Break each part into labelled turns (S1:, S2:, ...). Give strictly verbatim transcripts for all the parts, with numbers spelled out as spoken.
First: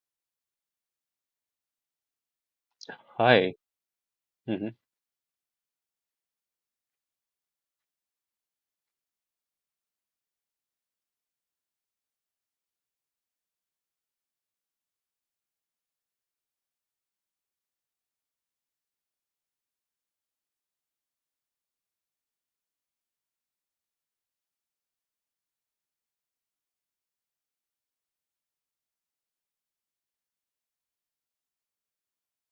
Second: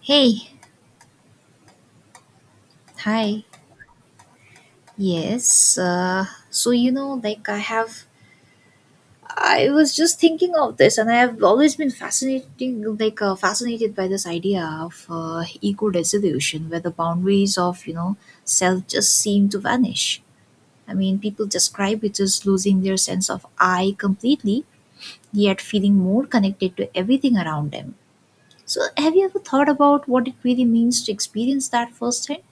S1: Hey, hi.
S2: Hi. hmm
S1: Yes, uh, so you know, like I have, I was just thinking of this, and I have always been fascinating, like uh, fascinated by this idea of uh, eco-resolution, where the boundaries of you know self just seem to vanish. I mean, people describe it as losing their sense of I completely, yet feeling more connected to everything around them. So, have you ever thought about what it really means to experience that firsthand?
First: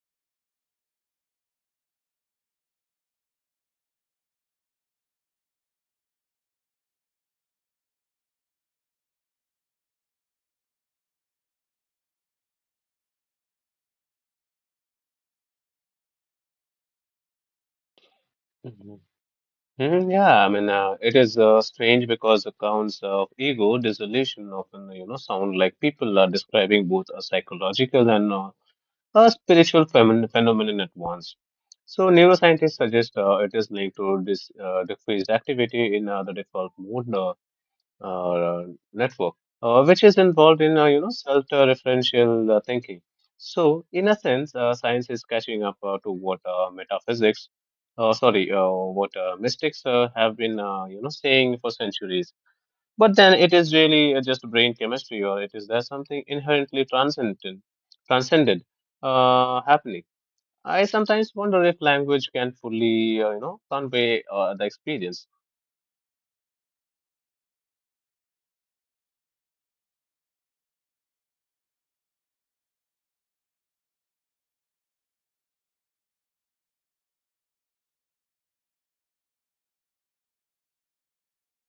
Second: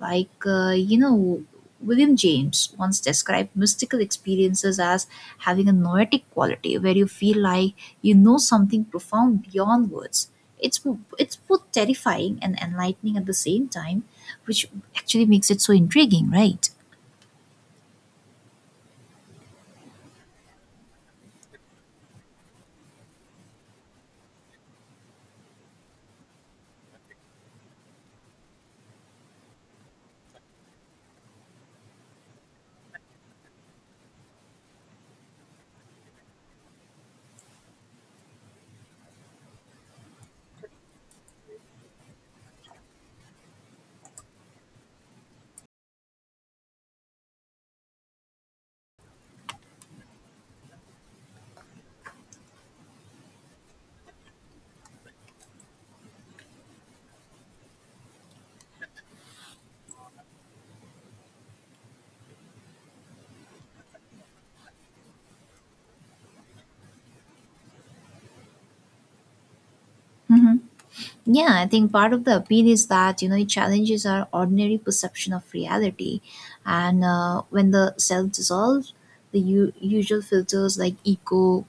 S1: Like, uh, you know, William James once described mystical experiences as having a noetic quality where you feel like you know something profound beyond words. It's, it's both terrifying and enlightening at the same time, which actually makes it so intriguing, right?
S2: hmm hmm Yeah, I mean, uh, it is uh, strange because accounts of ego dissolution often, you know, sound like people are describing both a psychological and uh, a spiritual phenom phenomenon at once. So, neuroscientists suggest uh, it is linked to this uh, decreased activity in uh, the default mode, uh, uh, network, uh, which is involved in uh, you know self-referential uh, thinking. So, in a sense, uh, science is catching up uh, to what uh, metaphysics, uh, sorry, uh, what uh, mystics uh, have been uh, you know saying for centuries. But then it is really uh, just brain chemistry, or it is there something inherently transcendent, transcended uh, happening. I sometimes wonder if language can fully, uh, you know, convey uh, the experience.
S1: Mhm. Yeah, I think part of the appeal is that you know it challenges our ordinary perception of reality, and uh, when the self dissolves, the u- usual filters like ego,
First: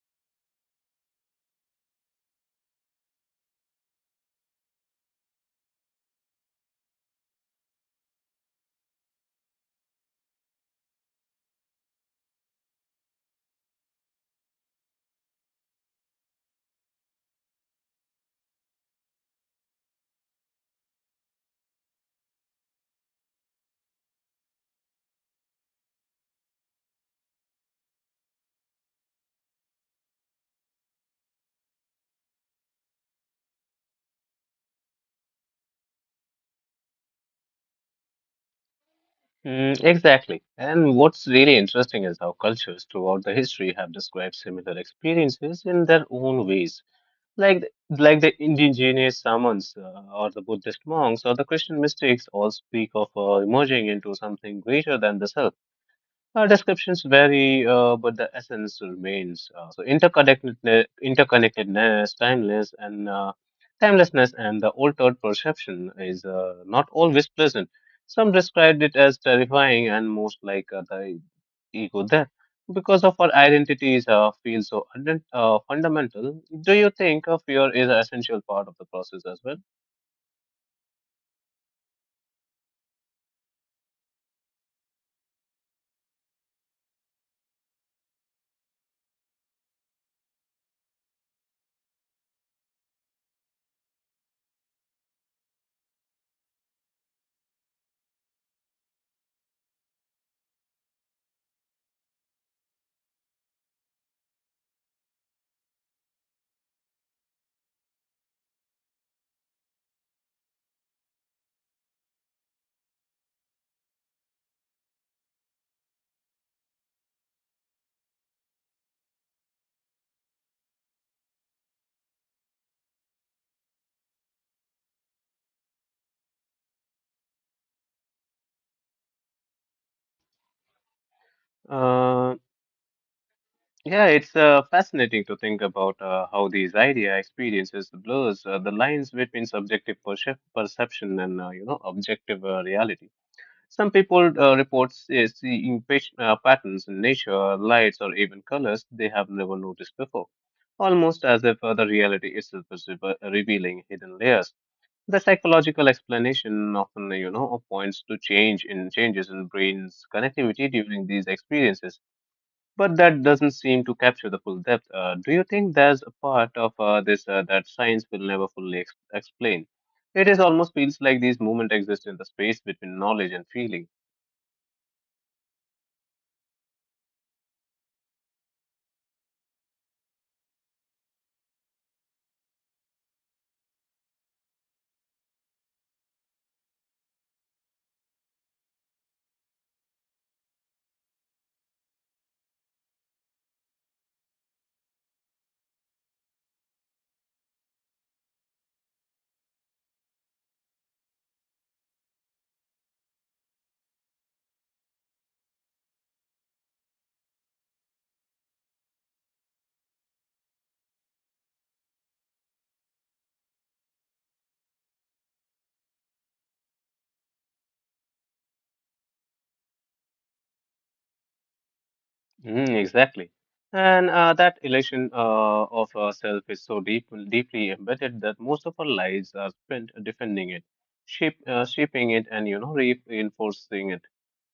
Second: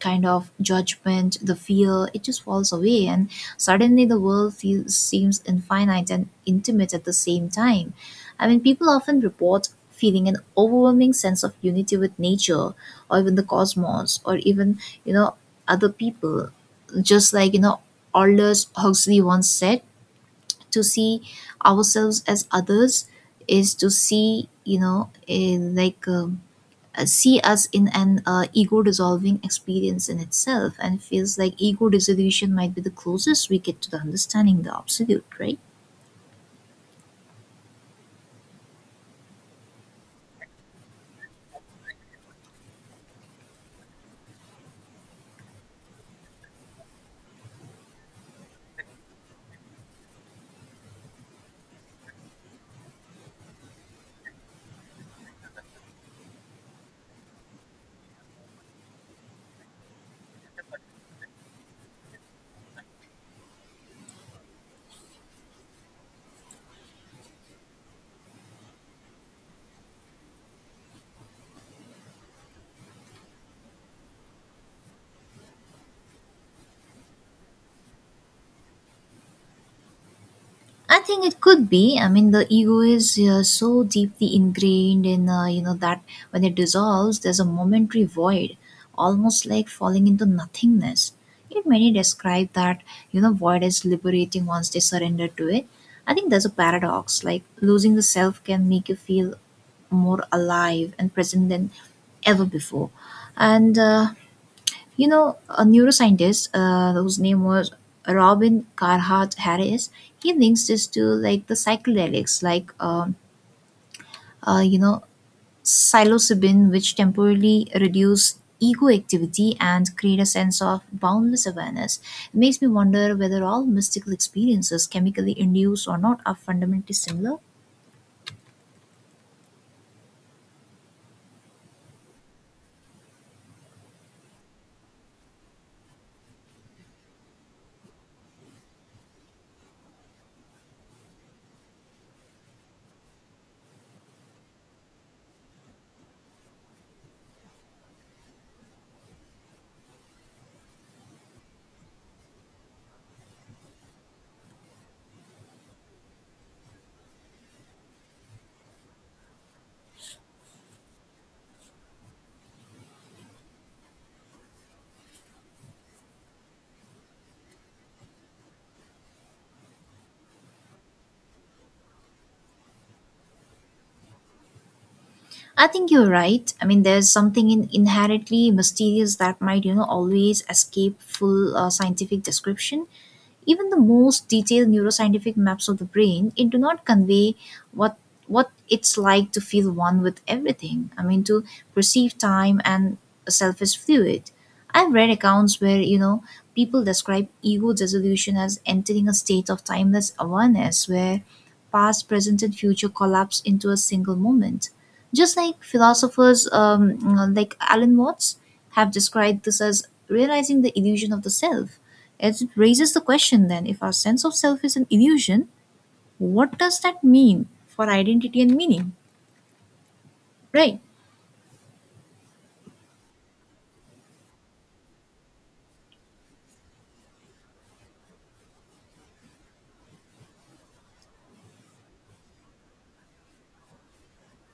S1: kind of judgment, the fear, it just falls away, and suddenly the world feels seems infinite and intimate at the same time. I mean, people often report feeling an overwhelming sense of unity with nature, or even the cosmos, or even you know other people just like you know Aldous Huxley once said, to see ourselves as others is to see, you know, eh, like um, uh, see us in an uh, ego dissolving experience in itself and feels like ego dissolution might be the closest we get to the understanding the absolute, right?
S2: Mm, exactly. And what's really interesting is how cultures throughout the history have described similar experiences in their own ways. Like the- like the indigenous shamans uh, or the Buddhist monks or the Christian mystics all speak of uh, emerging into something greater than the self. Uh, descriptions vary, uh, but the essence remains. Uh, so interconnectedness, interconnectedness, timeless, and uh, timelessness, and the altered perception is uh, not always pleasant. Some described it as terrifying and most like uh, the ego death because of our identities uh, feel so undent- uh, fundamental. Do you think uh, fear is an essential part of the process as well?
S1: I think it could be. I mean, the ego is uh, so deeply ingrained in, uh, you know, that when it dissolves, there's a momentary void, almost like falling into nothingness. Yet many describe that, you know, void as liberating once they surrender to it. I think there's a paradox, like losing the self can make you feel more alive and present than ever before. And uh, you know, a neuroscientist uh, whose name was Robin Carhart Harris, he links this to like the psychedelics, like, um, uh, you know, psilocybin, which temporarily reduce ego activity and create a sense of boundless awareness. It makes me wonder whether all mystical experiences, chemically induced or not, are fundamentally similar.
S2: Uh, Yeah, it's uh, fascinating to think about uh, how these idea experiences blurs uh, the lines between subjective percep- perception and uh, you know objective uh, reality. Some people uh, report se- seeing pat- uh, patterns in nature, lights, or even colors they have never noticed before, almost as if uh, the reality itself is reve- revealing hidden layers. The psychological explanation often you know points to change in changes in brain's connectivity during these experiences but that doesn't seem to capture the full depth. Uh, do you think there's a part of uh, this uh, that science will never fully ex- explain? It is almost feels like these movements exist in the space between knowledge and feeling.
S1: I think you're right. I mean, there's something in inherently mysterious that might, you know, always escape full uh, scientific description. Even the most detailed neuroscientific maps of the brain, it do not convey what what it's like to feel one with everything. I mean, to perceive time and self as fluid. I've read accounts where you know people describe ego dissolution as entering a state of timeless awareness where past, present, and future collapse into a single moment. Just like philosophers um, like Alan Watts, have described this as realizing the illusion of the self. It raises the question then if our sense of self is an illusion, what does that mean for identity and meaning? Right?
S2: Mm, exactly. And uh, that elation uh, of ourself is so deep, deeply embedded that most of our lives are spent defending it, shape, uh, shaping it, and you know reinforcing it.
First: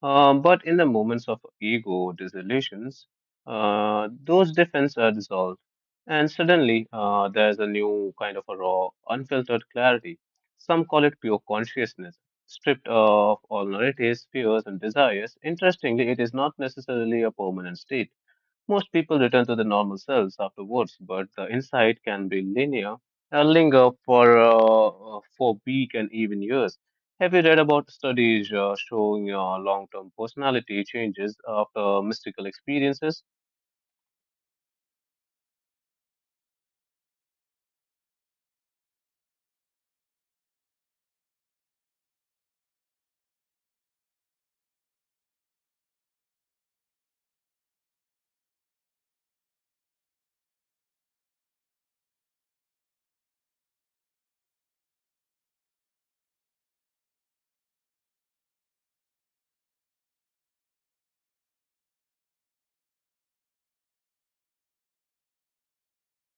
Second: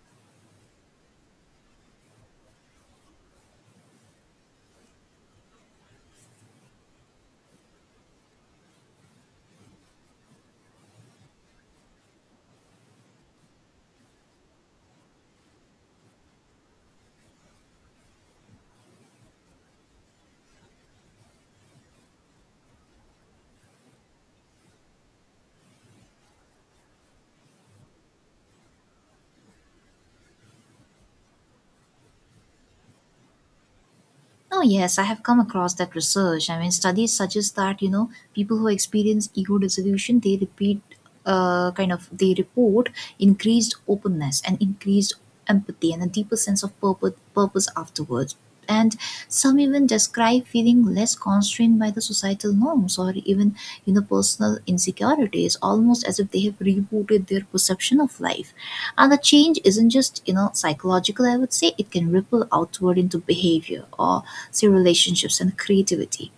S2: Um, but in the moments of ego disillusions, uh, those defenses are dissolved, and suddenly uh, there's a new kind of a raw, unfiltered clarity. Some call it pure consciousness stripped of all narratives, fears, and desires. Interestingly, it is not necessarily a permanent state. Most people return to the normal selves afterwards, but the insight can be linear, uh, linger for uh, uh, for week and even years. Have you read about studies uh, showing uh, long-term personality changes after mystical experiences?
S1: Oh, yes, I have come across that research. I mean, studies suggest that, you know, people who experience ego dissolution, they repeat, uh, kind of, they report increased openness and increased empathy and a deeper sense of purpose, purpose afterwards. And some even describe feeling less constrained by the societal norms or even, you know, personal insecurities, almost as if they have rebooted their perception of life. And the change isn't just, you know, psychological, I would say. It can ripple outward into behavior or, say, relationships and creativity.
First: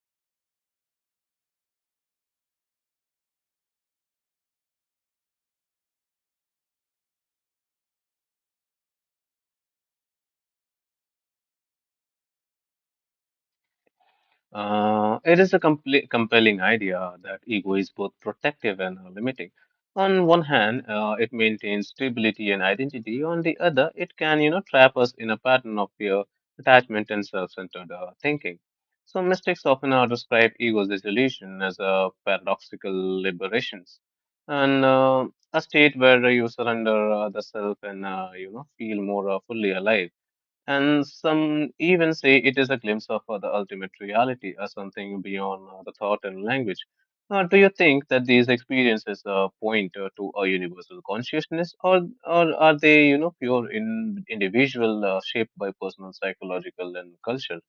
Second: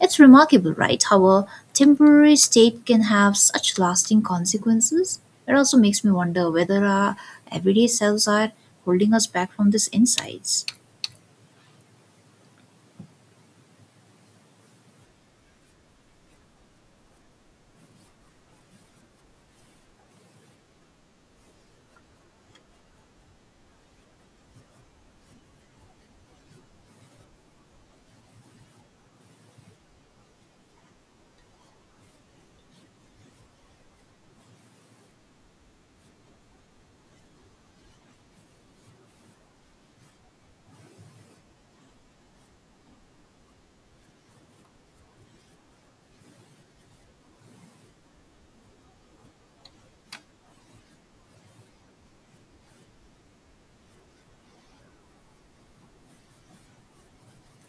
S1: It's remarkable, right? How a temporary state can have such lasting consequences. It also makes me wonder whether our everyday selves are holding us back from these insights.
S2: Uh, it is a compl- compelling idea that ego is both protective and uh, limiting. On one hand, uh, it maintains stability and identity. On the other, it can, you know, trap us in a pattern of fear, attachment, and self-centered uh, thinking. So mystics often uh, describe ego's dissolution as a paradoxical liberation, and uh, a state where you surrender uh, the self and uh, you know feel more uh, fully alive. And some even say it is a glimpse of uh, the ultimate reality or something beyond uh, the thought and language. Uh, do you think that these experiences uh, point uh, to a universal consciousness, or or are they, you know, pure in individual uh, shaped by personal psychological and culture?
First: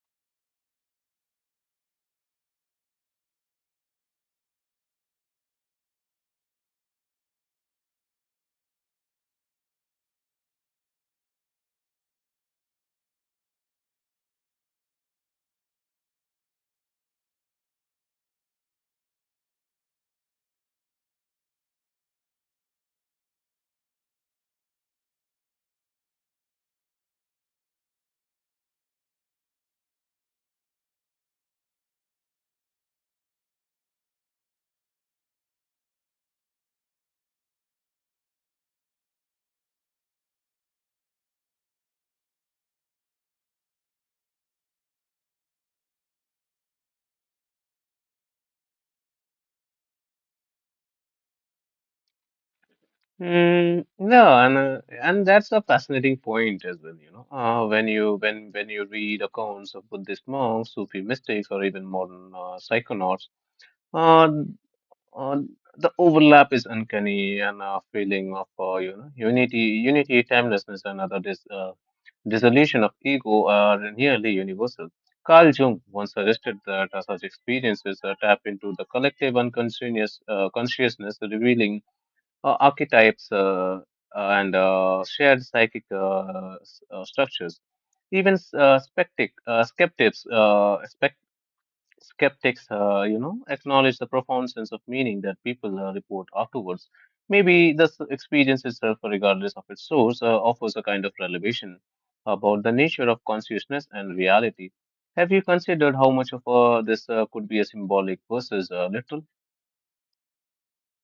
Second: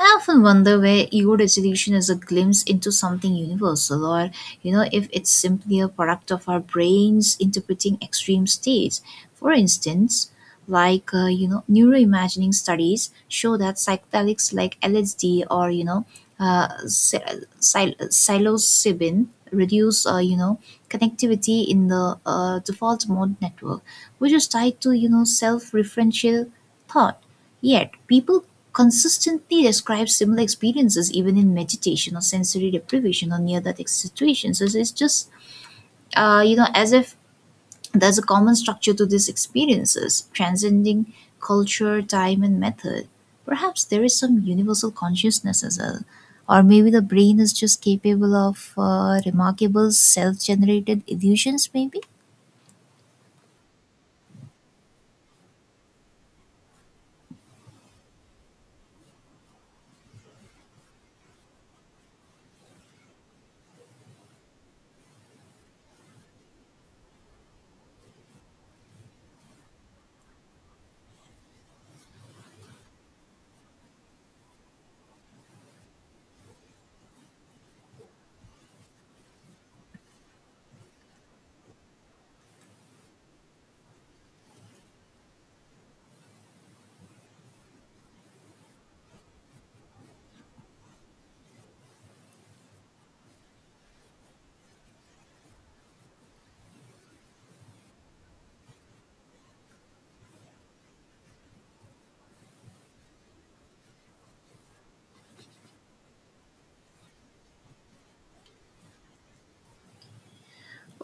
S1: I often wonder where ego resolution is a glimpse into something universal, or you know, if it's simply a product of our brains interpreting extreme states. For instance, like uh, you know, neuroimagining studies show that psychedelics like L S D or you know, uh, psi- psil- psilocybin reduce uh, you know connectivity in the uh, default mode network, which is tied to you know self-referential thought. Yet, people consistently describes similar experiences even in meditation or sensory deprivation or near that situations. So it's just uh, you know as if there's a common structure to these experiences, transcending culture, time, and method. Perhaps there is some universal consciousness as well, or maybe the brain is just capable of uh, remarkable self-generated illusions. Maybe.
S2: Mm, yeah, and uh, and that's a fascinating point as well, you know. Uh, when you when when you read accounts of Buddhist monks, Sufi mystics, or even modern uh, psychonauts. uh, Uh, the overlap is uncanny and a feeling of uh, you know unity, unity, timelessness, and other dis, uh, dissolution of ego are nearly universal. Carl Jung once suggested that uh, such experiences uh, tap into the collective unconscious uh, consciousness, revealing uh, archetypes uh, and uh, shared psychic uh, s- uh, structures. Even uh, spectic, uh, skeptics, uh, skeptics, uh, you know, acknowledge the profound sense of meaning that people uh, report afterwards. Maybe the s- experience itself, regardless of its source, uh, offers a kind of revelation about the nature of consciousness and reality. Have you considered how much of uh, this uh, could be a symbolic versus uh, literal?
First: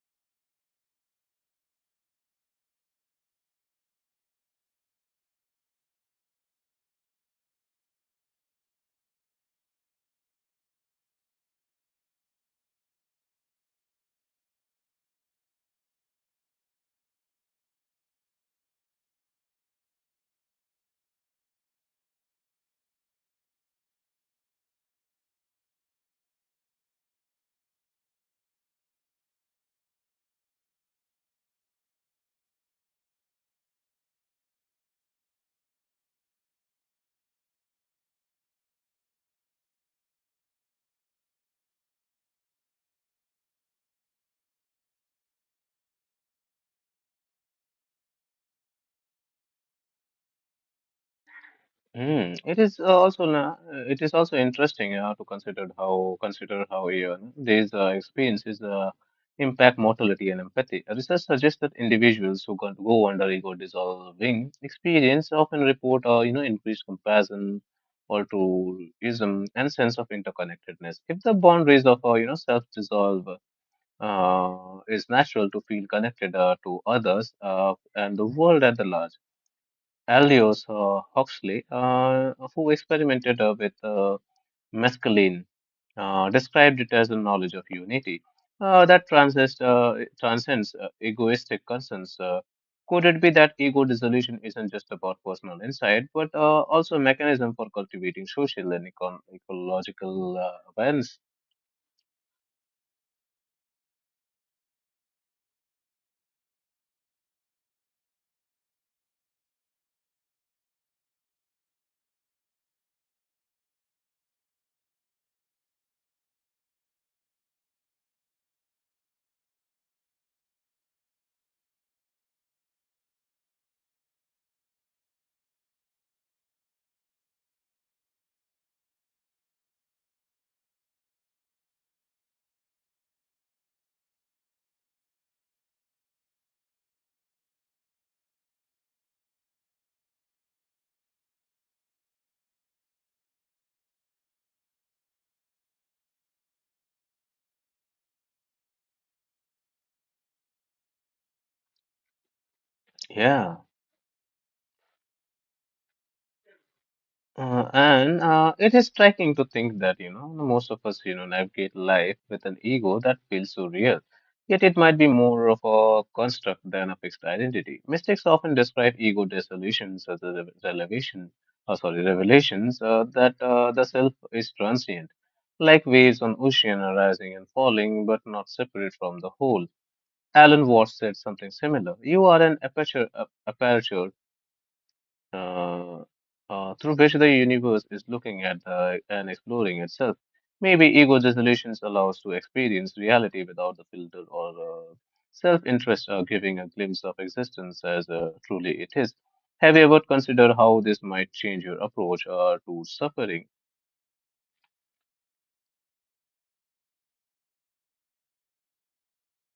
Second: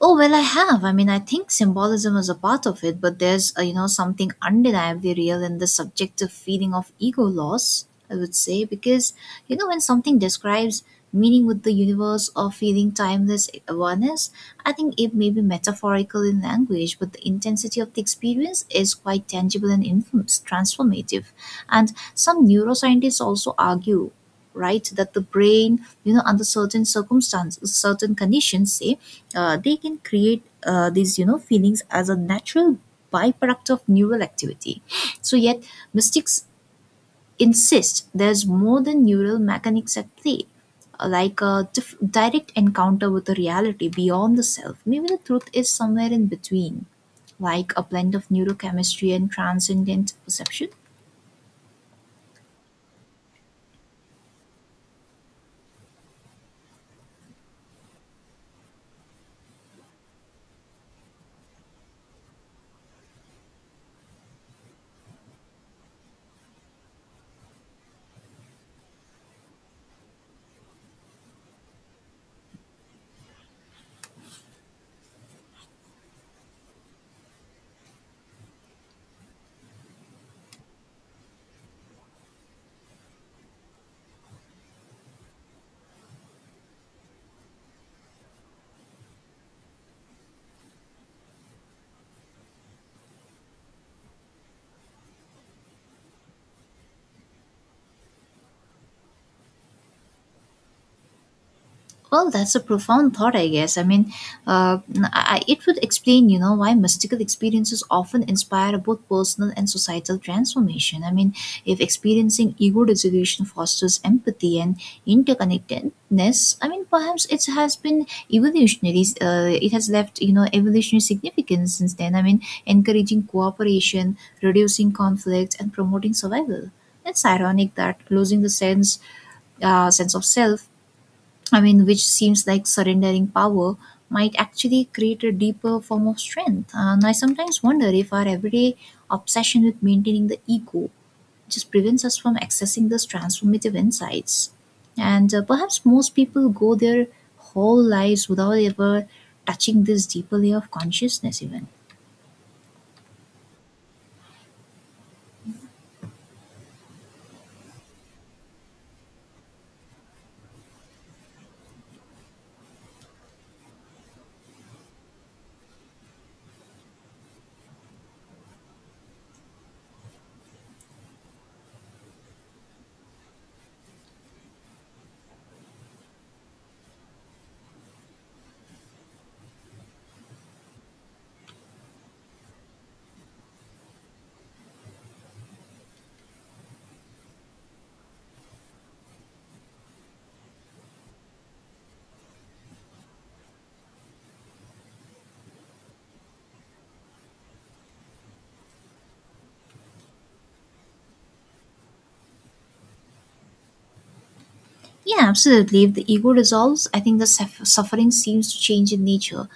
S1: Oh well, I have. I mean, I think symbolism is a part of it, but there's uh, you know something undeniably real in the subjective feeling of ego loss. I would say because you know when something describes meaning with the universe or feeling timeless awareness, I think it may be metaphorical in language, but the intensity of the experience is quite tangible and infamous, transformative. And some neuroscientists also argue right that the brain you know under certain circumstances certain conditions say uh, they can create uh, these you know feelings as a natural byproduct of neural activity so yet mystics insist there's more than neural mechanics at play, uh, like a dif- direct encounter with a reality beyond the self. Maybe the truth is somewhere in between, like a blend of neurochemistry and transcendent perception.
S2: Mm, it is uh, also na- uh, it is also interesting uh, to consider how consider how uh, these uh, experiences uh, impact mortality and empathy. Research suggests that individuals who go go under ego dissolving experience often report uh, you know increased compassion, altruism, and sense of interconnectedness. If the boundaries of uh, you know self dissolve uh, is natural to feel connected uh, to others uh, and the world at the large. Aldous uh, Huxley, uh, who experimented uh, with uh, mescaline, uh, described it as a knowledge of unity uh, that transcends, uh, transcends uh, egoistic concerns. Uh, could it be that ego dissolution isn't just about personal insight, but uh, also a mechanism for cultivating social and econ- ecological uh, awareness?
S1: Well, that's a profound thought, I guess. I mean, uh, I, I- it would explain, you know, why mystical experiences often inspire both personal and societal transformation. I mean, if experiencing ego dissolution fosters empathy and interconnectedness, I mean, perhaps it has been evolutionary. Uh, it has left, you know, evolutionary significance since then. I mean, encouraging cooperation, reducing conflict, and promoting survival. It's ironic that losing the sense uh, sense of self, I mean, which seems like surrendering power, might actually create a deeper form of strength. And I sometimes wonder if our everyday obsession with maintaining the ego just prevents us from accessing those transformative insights. And uh, perhaps most people go their whole lives without ever touching this deeper layer of consciousness, even.
S2: Yeah. Uh, and uh, it is striking to think that, you know, most of us, you know, navigate life with an ego that feels so real. Yet it might be more of a construct than a fixed identity. Mystics often describe ego dissolutions as a revelation, or sorry, revelations uh, that uh, the self is transient, like waves on ocean arising and falling, but not separate from the whole. Alan Watts said something similar. You are an aperture, a- aperture uh, uh, through which the universe is looking at uh, and exploring itself. Maybe ego dissolutions allows to experience reality without the filter or uh, self-interest, uh, giving a glimpse of existence as uh, truly it is. Have you ever considered how this might change your approach uh, to suffering?
S1: Yeah, absolutely. If the ego dissolves, I think the suff- suffering seems to change in nature.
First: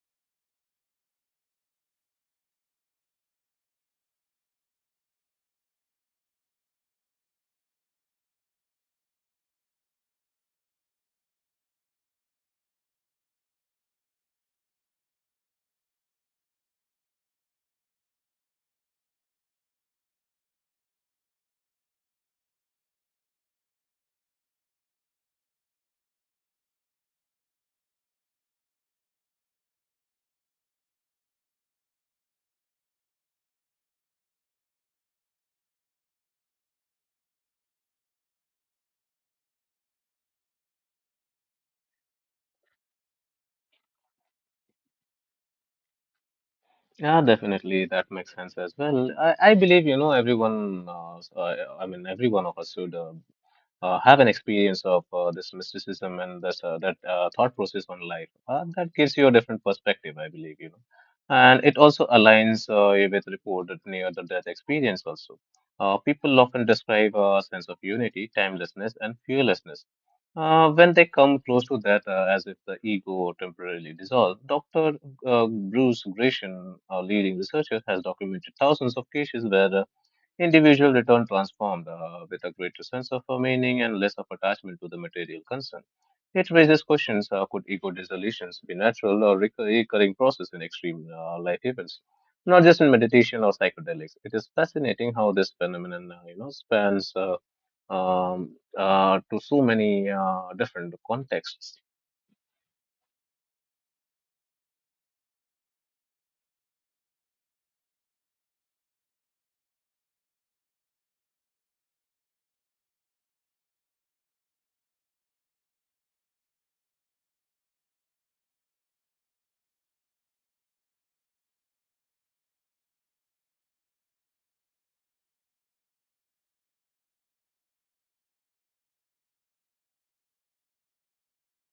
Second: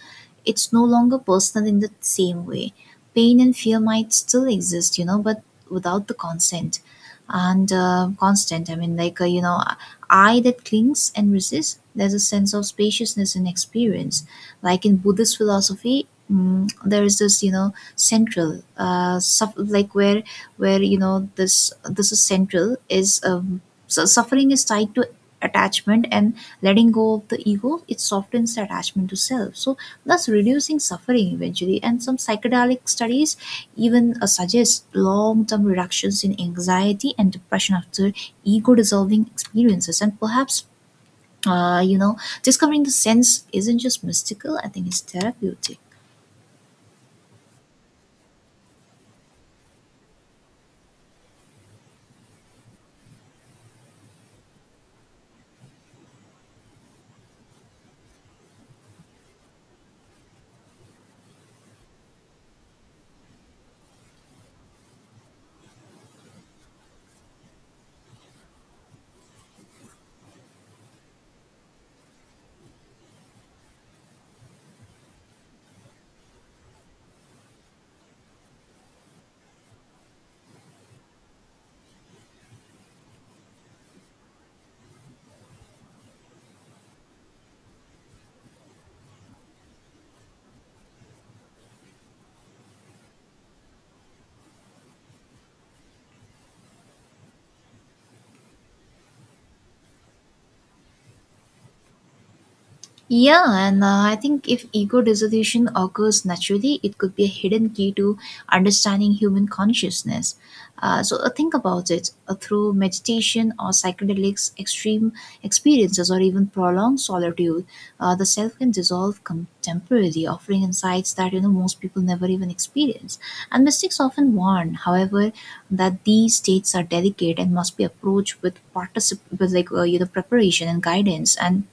S1: It's no longer personal in the same way. Pain and fear might still exist, you know, but without the consent and uh, constant. I mean, like, uh, you know, I that clings and resists, there's a sense of spaciousness in experience. Like in Buddhist philosophy, mm, there is this, you know, central, uh, suff- like where, where you know, this this is central is um, so suffering is tied to attachment, and letting go of the ego it softens the attachment to self, so thus reducing suffering eventually. And some psychedelic studies even uh, suggest long-term reductions in anxiety and depression after ego dissolving experiences, and perhaps uh, you know discovering the sense isn't just mystical, I think it's therapeutic.
S2: Yeah, definitely. That makes sense as well. I, I believe, you know, everyone, uh, s- uh, I mean, every one of us should uh, uh, have an experience of uh, this mysticism and this, uh, that uh, thought process on life. Uh, that gives you a different perspective, I believe, you know. And it also aligns uh, with reported near the death experience also. Uh, people often describe uh, a sense of unity, timelessness, and fearlessness. Uh, when they come close to that, uh, as if the ego temporarily dissolved, doctor Uh, Bruce Grisham, a leading researcher, has documented thousands of cases where uh, individual return transformed uh, with a greater sense of uh, meaning and less of attachment to the material concern. It raises questions uh, could ego dissolutions be natural or recur- recurring process in extreme uh, life events, not just in meditation or psychedelics? It is fascinating how this phenomenon uh, you know, spans uh, um, uh, to so many uh, different contexts.
S1: Yeah, and uh, I think if ego dissolution occurs naturally, it could be a hidden key to understanding human consciousness. Uh, so uh, think about it uh, through meditation or psychedelics, extreme experiences, or even prolonged solitude, uh, the self can dissolve com- temporarily, offering insights that you know most people never even experience. And mystics often warn, however, that these states are delicate and must be approached with particip- with like uh, you know preparation and guidance, and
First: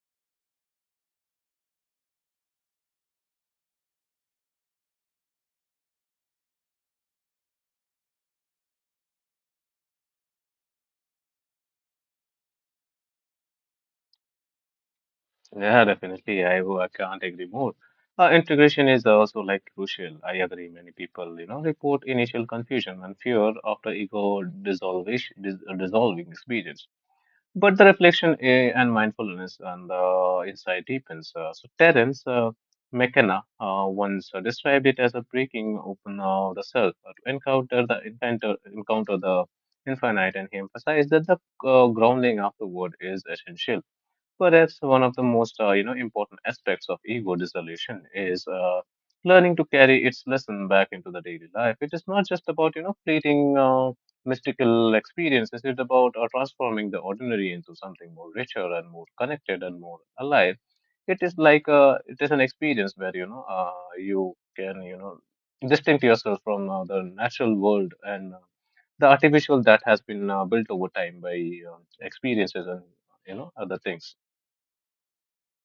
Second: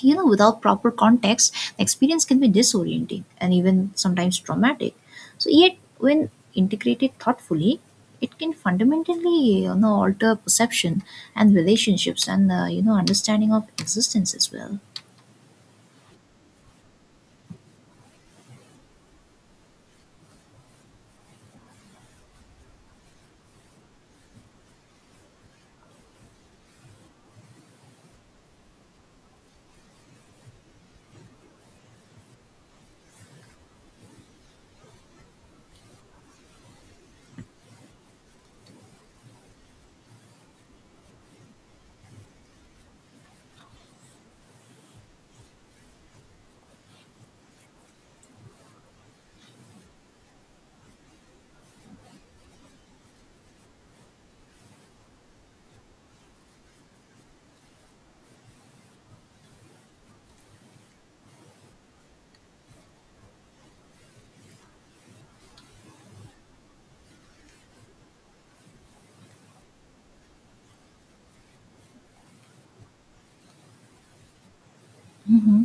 S1: you know without proper context the experience can be disorienting and even sometimes traumatic. So yet when integrated thoughtfully it can fundamentally you know alter perception and relationships and uh, you know understanding of existence as well.
S2: Yeah, definitely. I I can't agree more. Uh, integration is also like crucial. I agree. Many people, you know, report initial confusion and fear after ego dissolvish, dis, uh, dissolving experience. But the reflection eh, and mindfulness and the insight deepens. Uh, so Terence uh, McKenna uh, once uh, described it as a breaking open of the self uh, to encounter the encounter, encounter the infinite, and he emphasized that the uh, grounding afterward is essential. Perhaps one of the most uh, you know important aspects of ego dissolution is uh, learning to carry its lesson back into the daily life. It is not just about you know fleeting uh, mystical experiences. It's about uh, transforming the ordinary into something more richer and more connected and more alive. It is like uh, it is an experience where you know uh, you can you know distinct yourself from uh, the natural world and uh, the artificial that has been uh, built over time by uh, experiences and you know other things.
S1: Hmm.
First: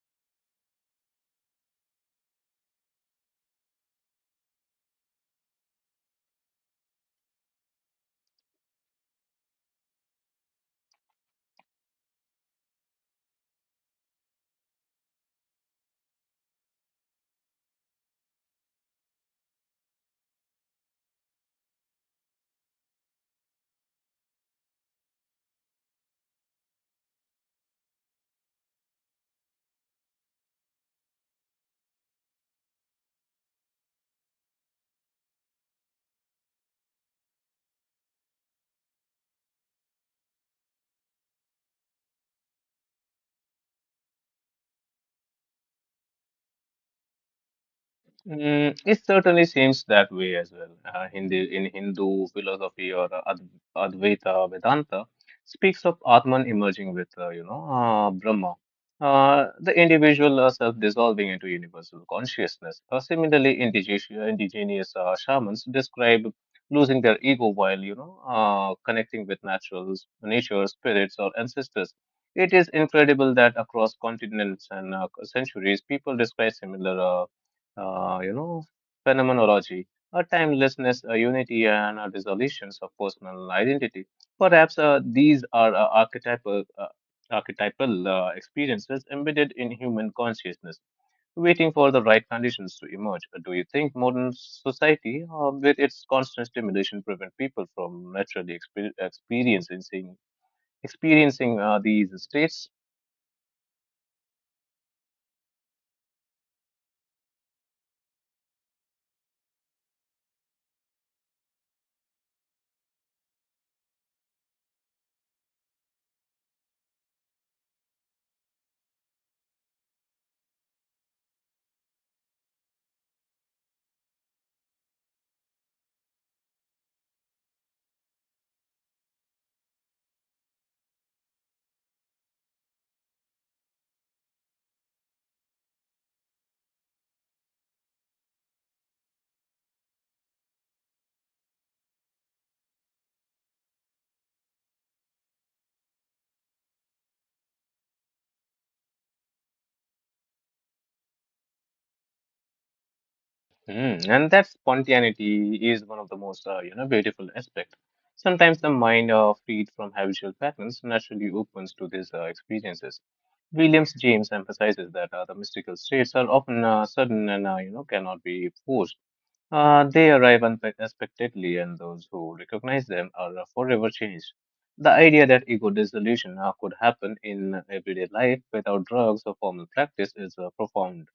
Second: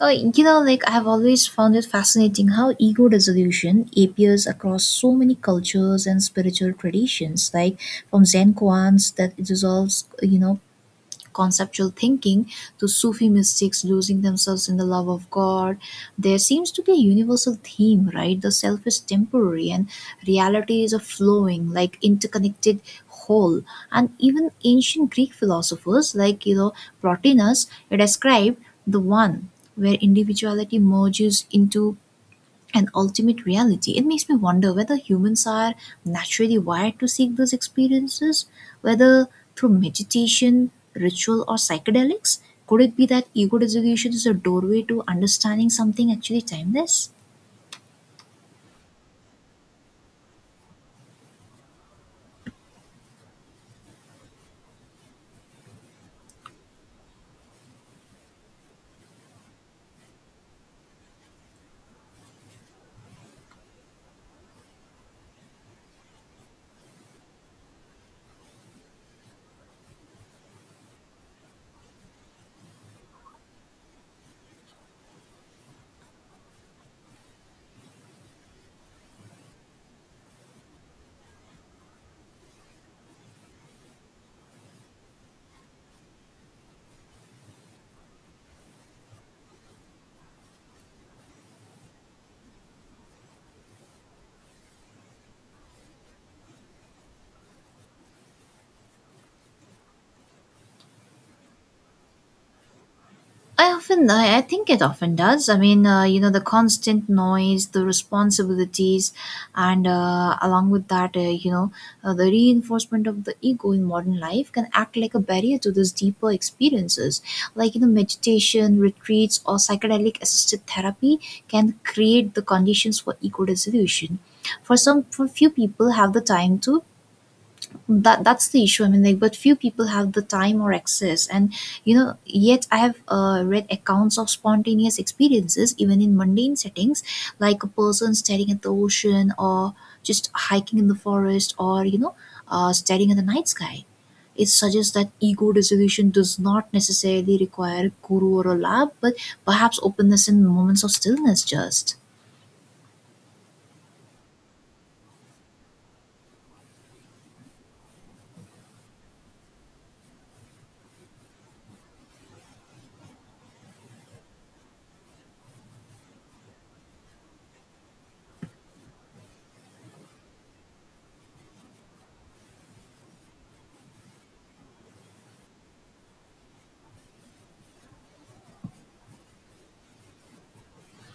S1: uh, you know like I have always found it fascinating how ego dissolution appears across so many cultures and spiritual traditions, like from Zen koans that it dissolves you know conceptual thinking, to Sufi mystics losing themselves in the love of God, there seems to be a universal theme, right? The self is temporary and reality is a flowing, like interconnected whole. And even ancient Greek philosophers like, you know, Plotinus, they described the one where individuality merges into and ultimate reality. It makes me wonder whether humans are naturally wired to seek those experiences, whether through meditation, ritual, or psychedelics. Could it be that ego dissolution is a doorway to understanding something actually timeless?
S2: Mm, it certainly seems that way as well. Uh, Hindi, in Hindu philosophy or uh, Ad- Advaita Vedanta speaks of Atman emerging with, uh, you know, uh, Brahma, uh, the individual uh, self dissolving into universal consciousness. Uh, similarly, indigenous, indigenous uh, shamans describe losing their ego while, you know, uh, connecting with naturals, nature, spirits, or ancestors. It is incredible that across continents and uh, centuries, people describe similar. Uh, uh, you know, phenomenology, a timelessness, a unity, and a dissolutions of personal identity. Perhaps uh, these are uh, archetypal, uh, archetypal uh, experiences embedded in human consciousness, waiting for the right conditions to emerge. Do you think modern society, uh, with its constant stimulation, prevent people from naturally exper- experiencing experiencing uh, these states?
S1: I often, I, I think it often does. I mean, uh, you know, the constant noise, the responsibilities, and uh, along with that, uh, you know, uh, the reinforcement of the ego in modern life can act like a barrier to those deeper experiences. Like, you know, meditation, retreats, or psychedelic assisted therapy can create the conditions for ego dissolution. For some, for few people have the time to, that that's the issue. I mean like, but few people have the time or access. And you know yet I have uh, read accounts of spontaneous experiences even in mundane settings, like a person staring at the ocean, or just hiking in the forest, or you know uh, staring at the night sky. It suggests that ego dissolution does not necessarily require a guru or a lab, but perhaps openness in moments of stillness just.
S2: Mm, and that spontaneity is one of the most, uh, you know, beautiful aspect. Sometimes the mind, uh, freed from habitual patterns, naturally opens to these uh, experiences. Williams James emphasizes that uh, the mystical states are often uh, sudden and, uh, you know, cannot be forced. Uh, they arrive unexpectedly, and those who recognize them are uh, forever changed. The idea that ego dissolution uh, could happen in everyday life without drugs or formal practice is uh, profound.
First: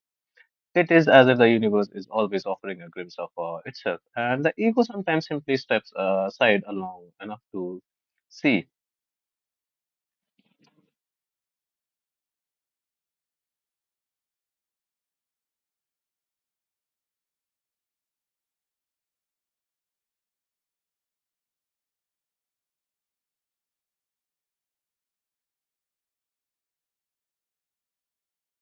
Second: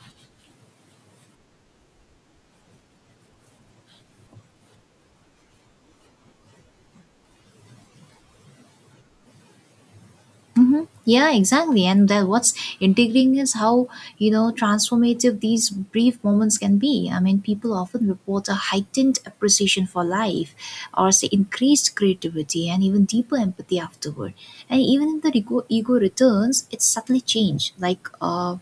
S2: It is as if the universe is always offering a glimpse of uh, itself, and the ego sometimes simply steps uh, aside long enough to see.
S1: Mm-hmm. Yeah, exactly. And that what's intriguing is how you know transformative these brief moments can be. I mean, people often report a heightened appreciation for life, or say increased creativity and even deeper empathy afterward. And even if the ego, ego returns, it's subtly changed, like uh,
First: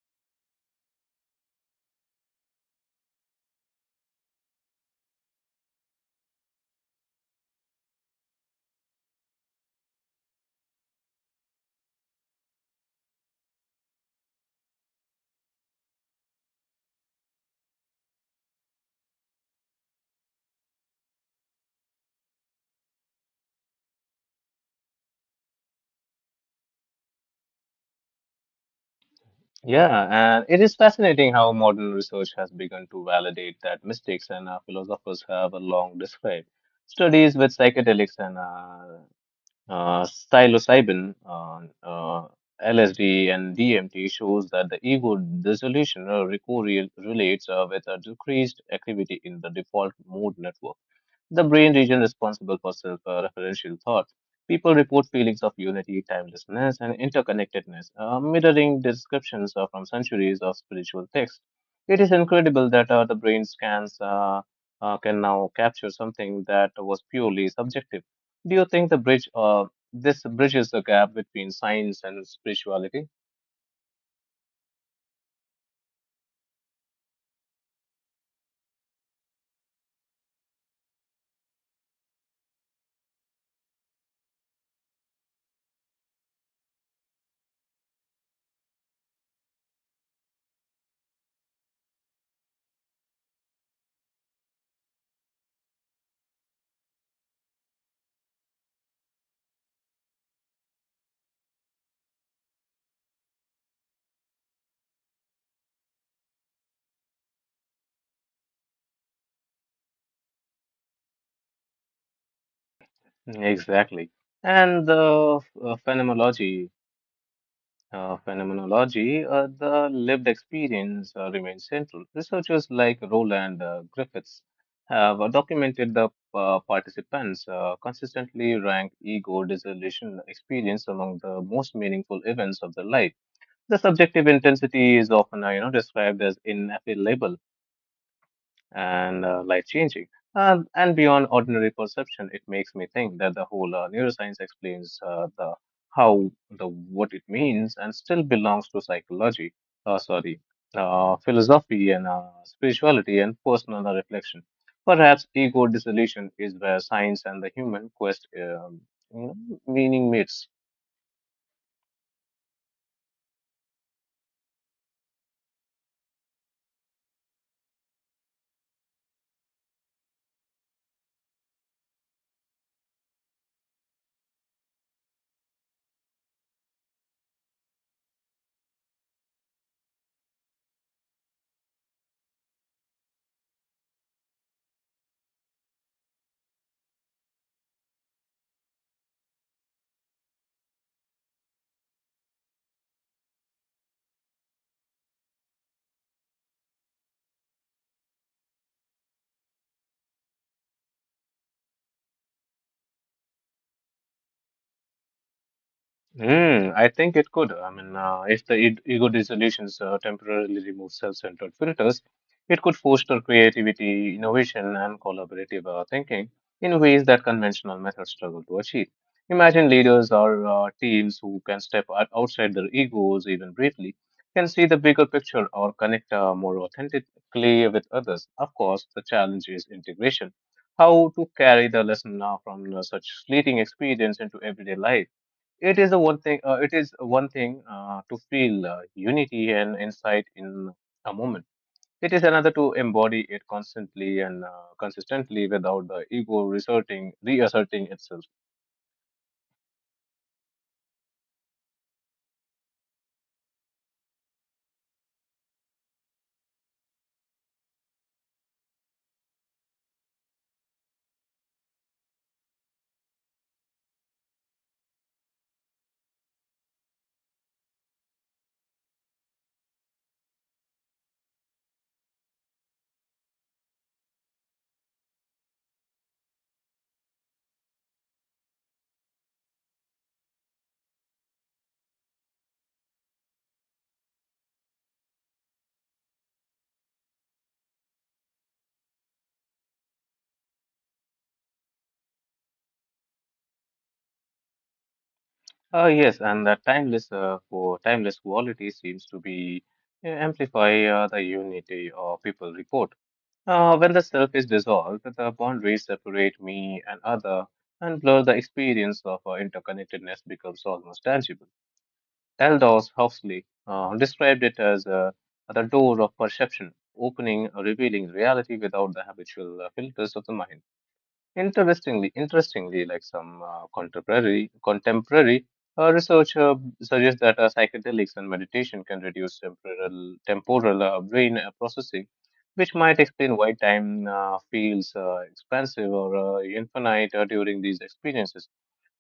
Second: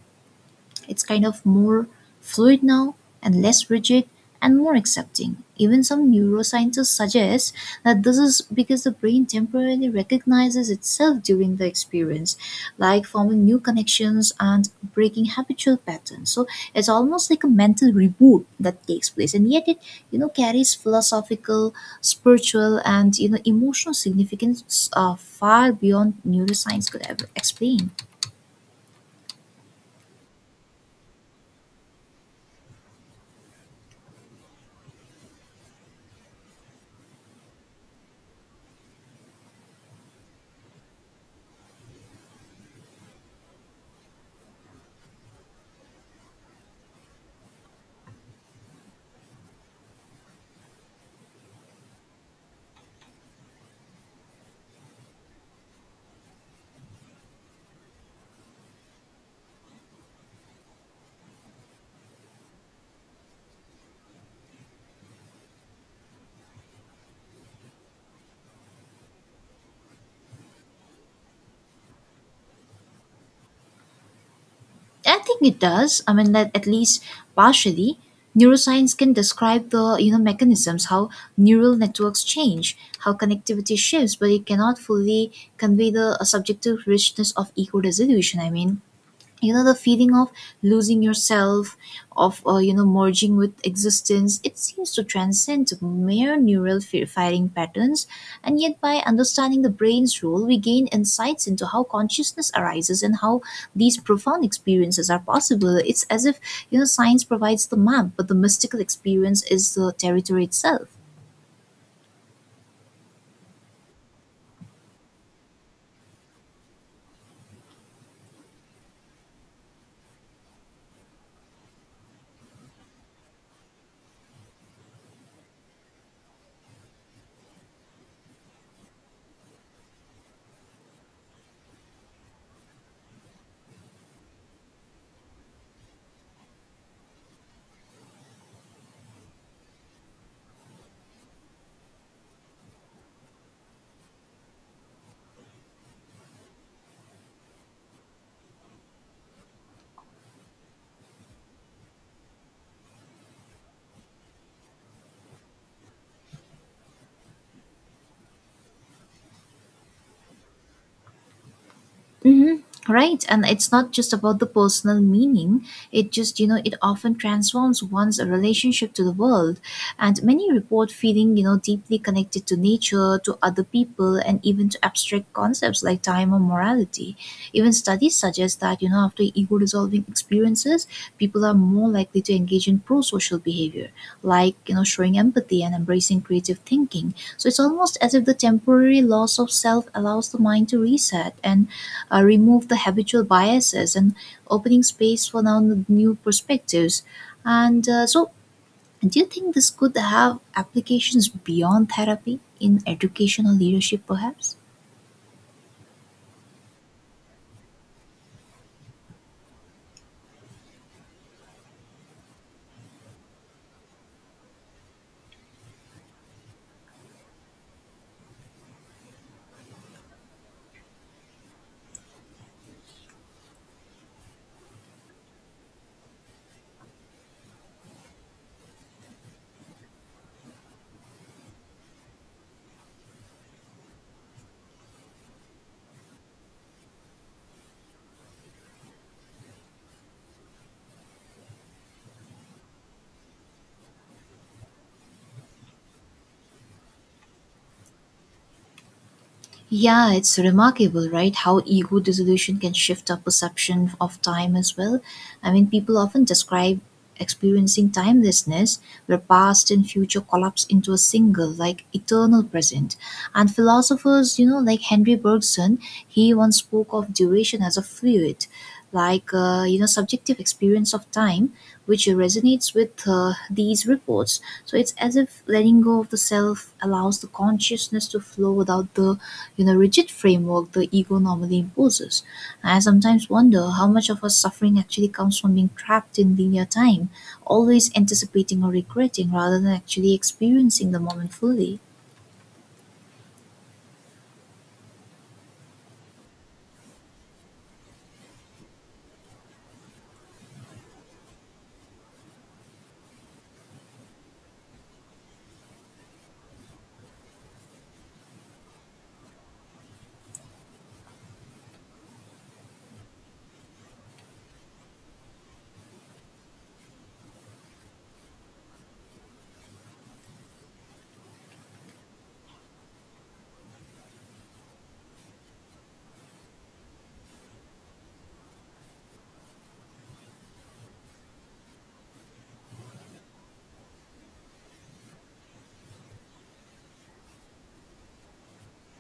S1: it's kind of more fluid now and less rigid and more accepting. Even some neuroscientists suggest that this is because the brain temporarily recognizes itself during the experience, like forming new connections and breaking habitual patterns. So it's almost like a mental reboot that takes place, and yet it you know carries philosophical, spiritual, and you know emotional significance uh, far beyond neuroscience could ever explain.
S2: Yeah, and it is fascinating how modern research has begun to validate that mistakes and uh, philosophers have a long described. Studies with psychedelics and uh, uh, psilocybin, uh, uh, L S D, and D M T shows that the ego dissolution uh, recorrel- relates uh, with a decreased activity in the default mode network. The brain region responsible for self uh, referential thought. People report feelings of unity, timelessness, and interconnectedness, uh, mirroring descriptions uh, from centuries of spiritual texts. It is incredible that uh, the brain scans uh, uh, can now capture something that was purely subjective. Do you think the bridge uh, this bridges the gap between science and spirituality?
S1: I think it does. I mean that at least partially, neuroscience can describe the you know mechanisms how neural networks change, how connectivity shifts, but it cannot fully convey the uh, subjective richness of eco resolution. I mean, you know the feeling of losing yourself of uh, you know merging with existence. It seems to transcend mere neural fi- firing patterns, and yet by understanding the brain's role we gain insights into how consciousness arises and how these profound experiences are possible. It's as if you know science provides the map, but the mystical experience is the territory itself.
S2: Exactly. And the uh, phenomenology uh, phenomenology, uh, the lived experience uh, remains central. Researchers like Roland uh, Griffiths have uh, documented the uh, participants uh, consistently rank ego dissolution experience among the most meaningful events of their life. The subjective intensity is often uh, you know described as inappellable and uh, life changing. Uh, and beyond ordinary perception, it makes me think that the whole uh, neuroscience explains uh, the how the what it means and still belongs to psychology, uh, sorry, uh, philosophy and uh, spirituality and personal reflection. Perhaps ego dissolution is where science and the human quest um, you know, meaning meets.
S1: Mm-hmm. Right. And it's not just about the personal meaning. It just, you know, it often transforms one's relationship to the world. And many report feeling, you know, deeply connected to nature, to other people, and even to abstract concepts like time or morality. Even studies suggest that, you know, after ego resolving experiences, people are more likely to engage in pro social behavior, like, you know, showing empathy and embracing creative thinking. So it's almost as if the temporary loss of self allows the mind to reset and uh, remove the habitual biases and opening space for now new perspectives. And uh, so, do you think this could have applications beyond therapy in education or leadership, perhaps?
S2: Hmm. I think it could. I mean, uh, if the id- ego dissolutions uh, temporarily remove self-centered filters, it could foster creativity, innovation, and collaborative uh, thinking in ways that conventional methods struggle to achieve. Imagine leaders or uh, teams who can step out outside their egos even briefly, can see the bigger picture or connect uh, more authentically with others. Of course, the challenge is integration. How to carry the lesson uh, from uh, such fleeting experience into everyday life it is a one thing. Uh, it is one thing uh, to feel uh, unity and insight in a moment. It is another to embody it constantly and uh, consistently without the ego resorting, reasserting itself.
S1: Yeah, it's remarkable, right? How ego dissolution can shift our perception of time as well. I mean, people often describe experiencing timelessness, where past and future collapse into a single, like eternal present. And philosophers, you know, like Henry Bergson, he once spoke of duration as a fluid, like, uh, you know, subjective experience of time, which resonates with uh, these reports. So it's as if letting go of the self allows the consciousness to flow without the you know rigid framework the ego normally imposes. I sometimes wonder how much of our suffering actually comes from being trapped in linear time, always anticipating or regretting rather than actually experiencing the moment fully.
S2: Uh, yes, and that timeless, uh, for timeless quality seems to be uh, amplify uh, the unity of people report. Uh, when the self is dissolved, the boundaries separate me and other and blur the experience of uh, interconnectedness becomes almost tangible. Aldous Huxley uh, described it as uh, the door of perception, opening, uh, revealing reality without the habitual uh, filters of the mind. Interestingly, interestingly, like some uh, contemporary contemporary uh, research uh, suggests that uh, psychedelics and meditation can reduce temporal temporal uh, brain uh, processing, which might explain why time uh, feels uh, expansive or uh, infinite uh, during these experiences.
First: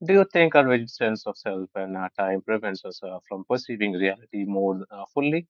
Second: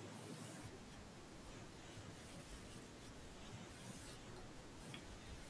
S2: Do you think our rigid sense of self and our time prevents us uh, from perceiving reality more uh, fully?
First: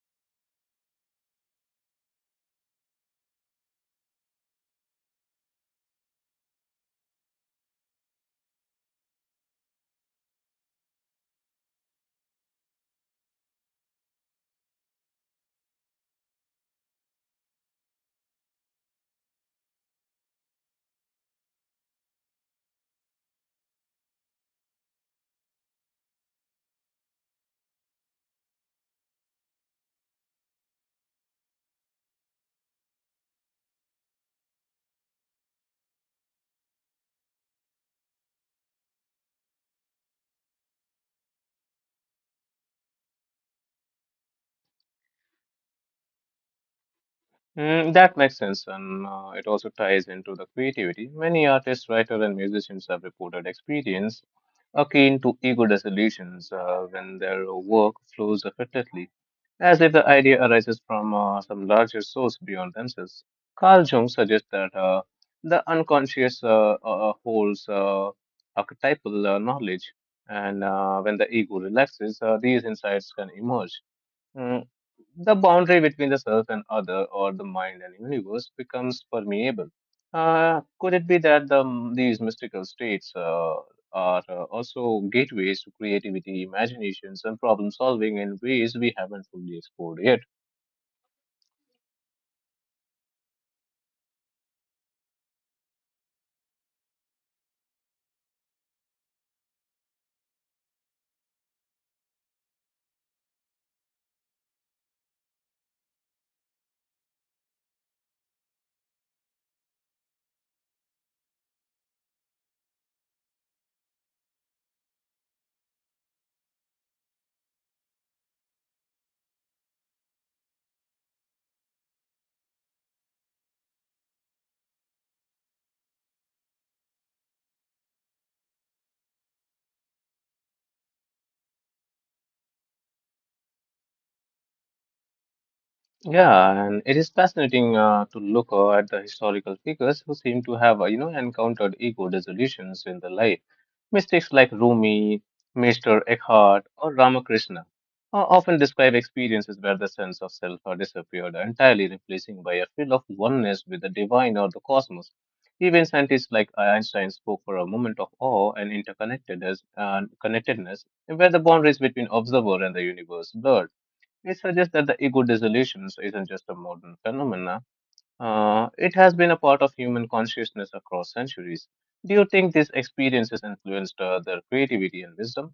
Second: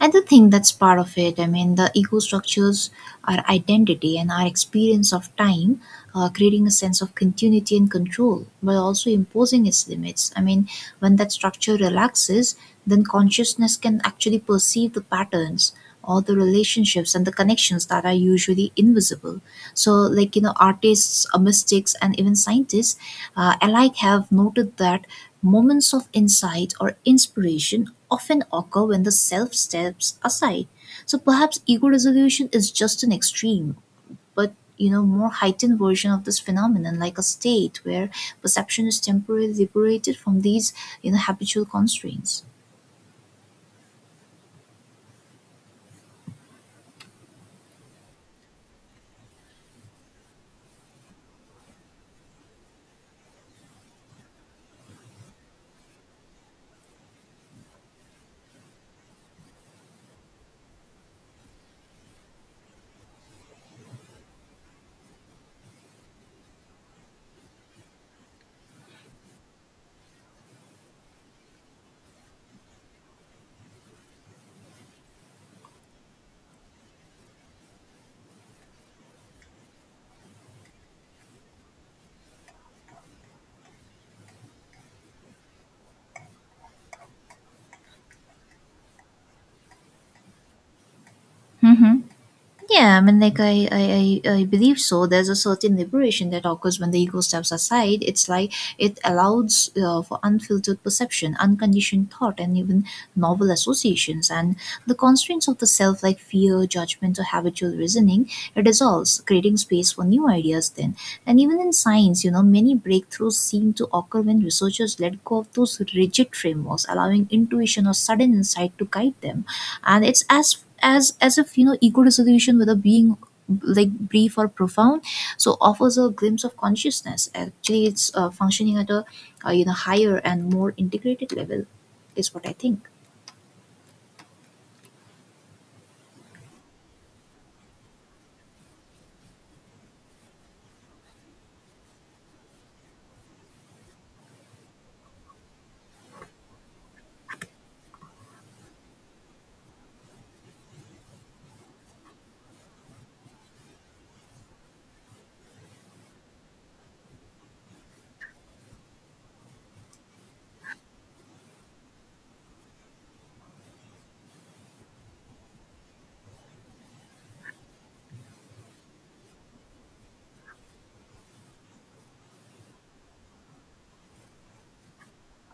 S1: I do think that's part of it. I mean, the ego structures our identity and our experience of time, uh, creating a sense of continuity and control, while also imposing its limits. I mean, when that structure relaxes, then consciousness can actually perceive the patterns or the relationships and the connections that are usually invisible. So, like, you know, artists, uh, mystics, and even scientists uh, alike have noted that moments of insight or inspiration often occur when the self steps aside. So perhaps ego resolution is just an extreme, but you know, more heightened version of this phenomenon, like a state where perception is temporarily liberated from these, you know, habitual constraints.
S2: Mm, that makes sense, and uh, it also ties into the creativity. Many artists, writers, and musicians have reported experience akin to ego dissolutions uh, when their work flows effortlessly, as if the idea arises from uh, some larger source beyond themselves. Carl Jung suggests that uh, the unconscious uh, uh, uh, holds uh, archetypal uh, knowledge, and uh, when the ego relaxes, uh, these insights can emerge. Mm, the boundary between the self and other, or the mind and universe, becomes permeable. Uh, could it be that the, these mystical states uh, are uh, also gateways to creativity, imaginations, and problem solving in ways we haven't fully explored yet?
S1: Yeah, I mean, like I, I, I I believe so. There's a certain liberation that occurs when the ego steps aside. It's like it allows uh, for unfiltered perception, unconditioned thought, and even novel associations. And the constraints of the self, like fear, judgment, or habitual reasoning, it dissolves, creating space for new ideas. Then, and even in science, you know, many breakthroughs seem to occur when researchers let go of those rigid frameworks, allowing intuition or sudden insight to guide them. And it's as as as if you know ego dissolution, whether being like brief or profound, so offers a glimpse of consciousness actually. It's uh, functioning at a uh, you know higher and more integrated level is what I think.
S2: Yeah, and it is fascinating uh, to look uh, at the historical figures who seem to have, uh, you know, encountered ego dissolutions in their life. Mystics like Rumi, Mister Eckhart, or Ramakrishna uh, often describe experiences where the sense of self uh, disappeared entirely, replacing by a feel of oneness with the divine or the cosmos. Even scientists like Einstein spoke for a moment of awe and interconnectedness, and connectedness, where the boundaries between observer and the universe blurred. They suggest that the ego dissolutions isn't just a modern phenomenon. Uh, it has been a part of human consciousness across centuries. Do you think these experiences influenced uh, their creativity and wisdom?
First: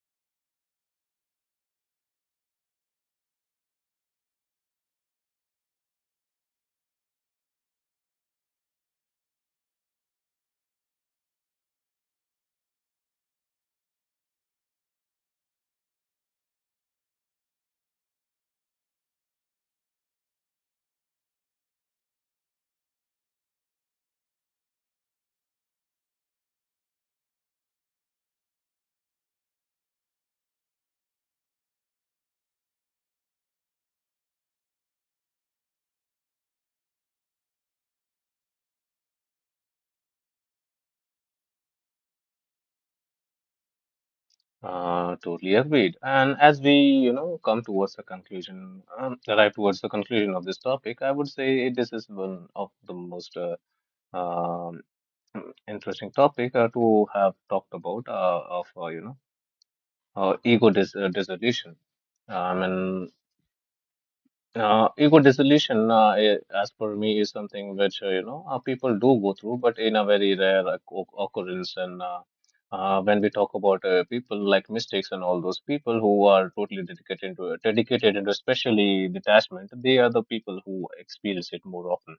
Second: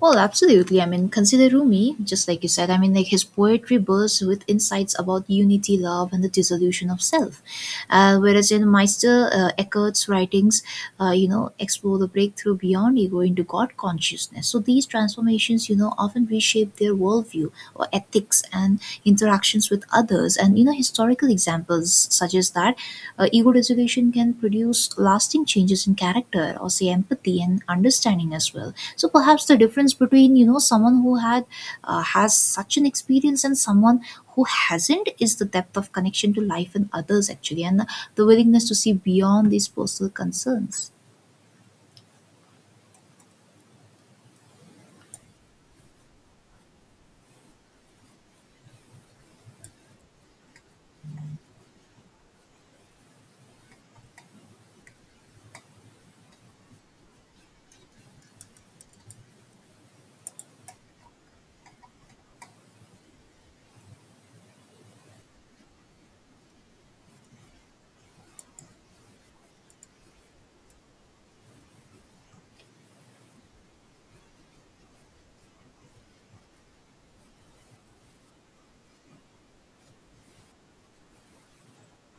S1: Well, absolutely. I mean, consider Rumi, just like you said. I mean, like his poetry bursts with insights about unity, love, and the dissolution of self. Uh, whereas in Meister uh, Eckhart's writings, uh, you know, explore the breakthrough beyond ego into God consciousness. So these transformations, you know, often reshape their worldview or ethics and interactions with others. And you know, historical examples suggest that uh, e education can produce lasting changes in character or say empathy and understanding as well. So perhaps the difference between you know someone who had uh, has such an experience and someone who hasn't is the depth of connection to life and others actually, and the the willingness to see beyond these personal concerns.
S2: Uh, totally agreed. And as we, you know, come towards the conclusion, um, arrive towards the conclusion of this topic, I would say this is one of the most uh, um, interesting topic uh, to have talked about uh, of uh, you know uh, ego dis- uh, dissolution. I mean, Uh, ego dissolution, uh, i- as per me, is something which uh, you know uh, people do go through, but in a very rare occ- occurrence. And uh, uh, when we talk about uh, people like mystics and all those people who are totally dedicated into dedicated into especially detachment, they are the people who experience it more often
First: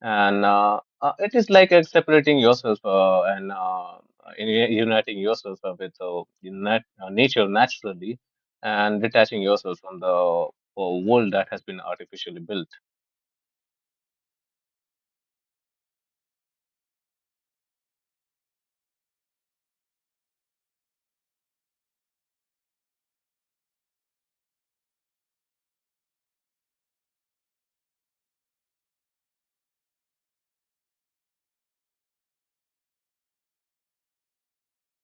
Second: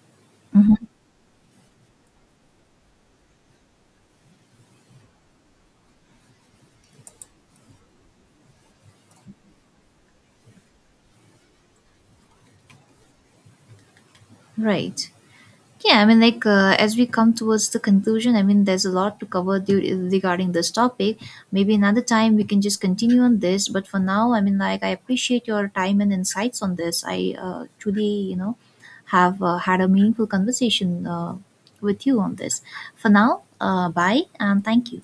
S2: and
S1: Mhm.
S2: uh, uh, it is like uh, separating yourself uh, and uh, in, uniting yourself uh, with uh, unite, uh, nature naturally and detaching yourself from the uh, world that has been artificially built
S1: Right. Yeah, I mean, like uh, as we come towards the conclusion, I mean, there's a lot to cover du- regarding this topic. Maybe another time we can just continue on this. But for now, I mean, like I appreciate your time and insights on this. I uh, truly, you know, have uh, had a meaningful conversation uh, with you on this. For now, uh, bye and thank you.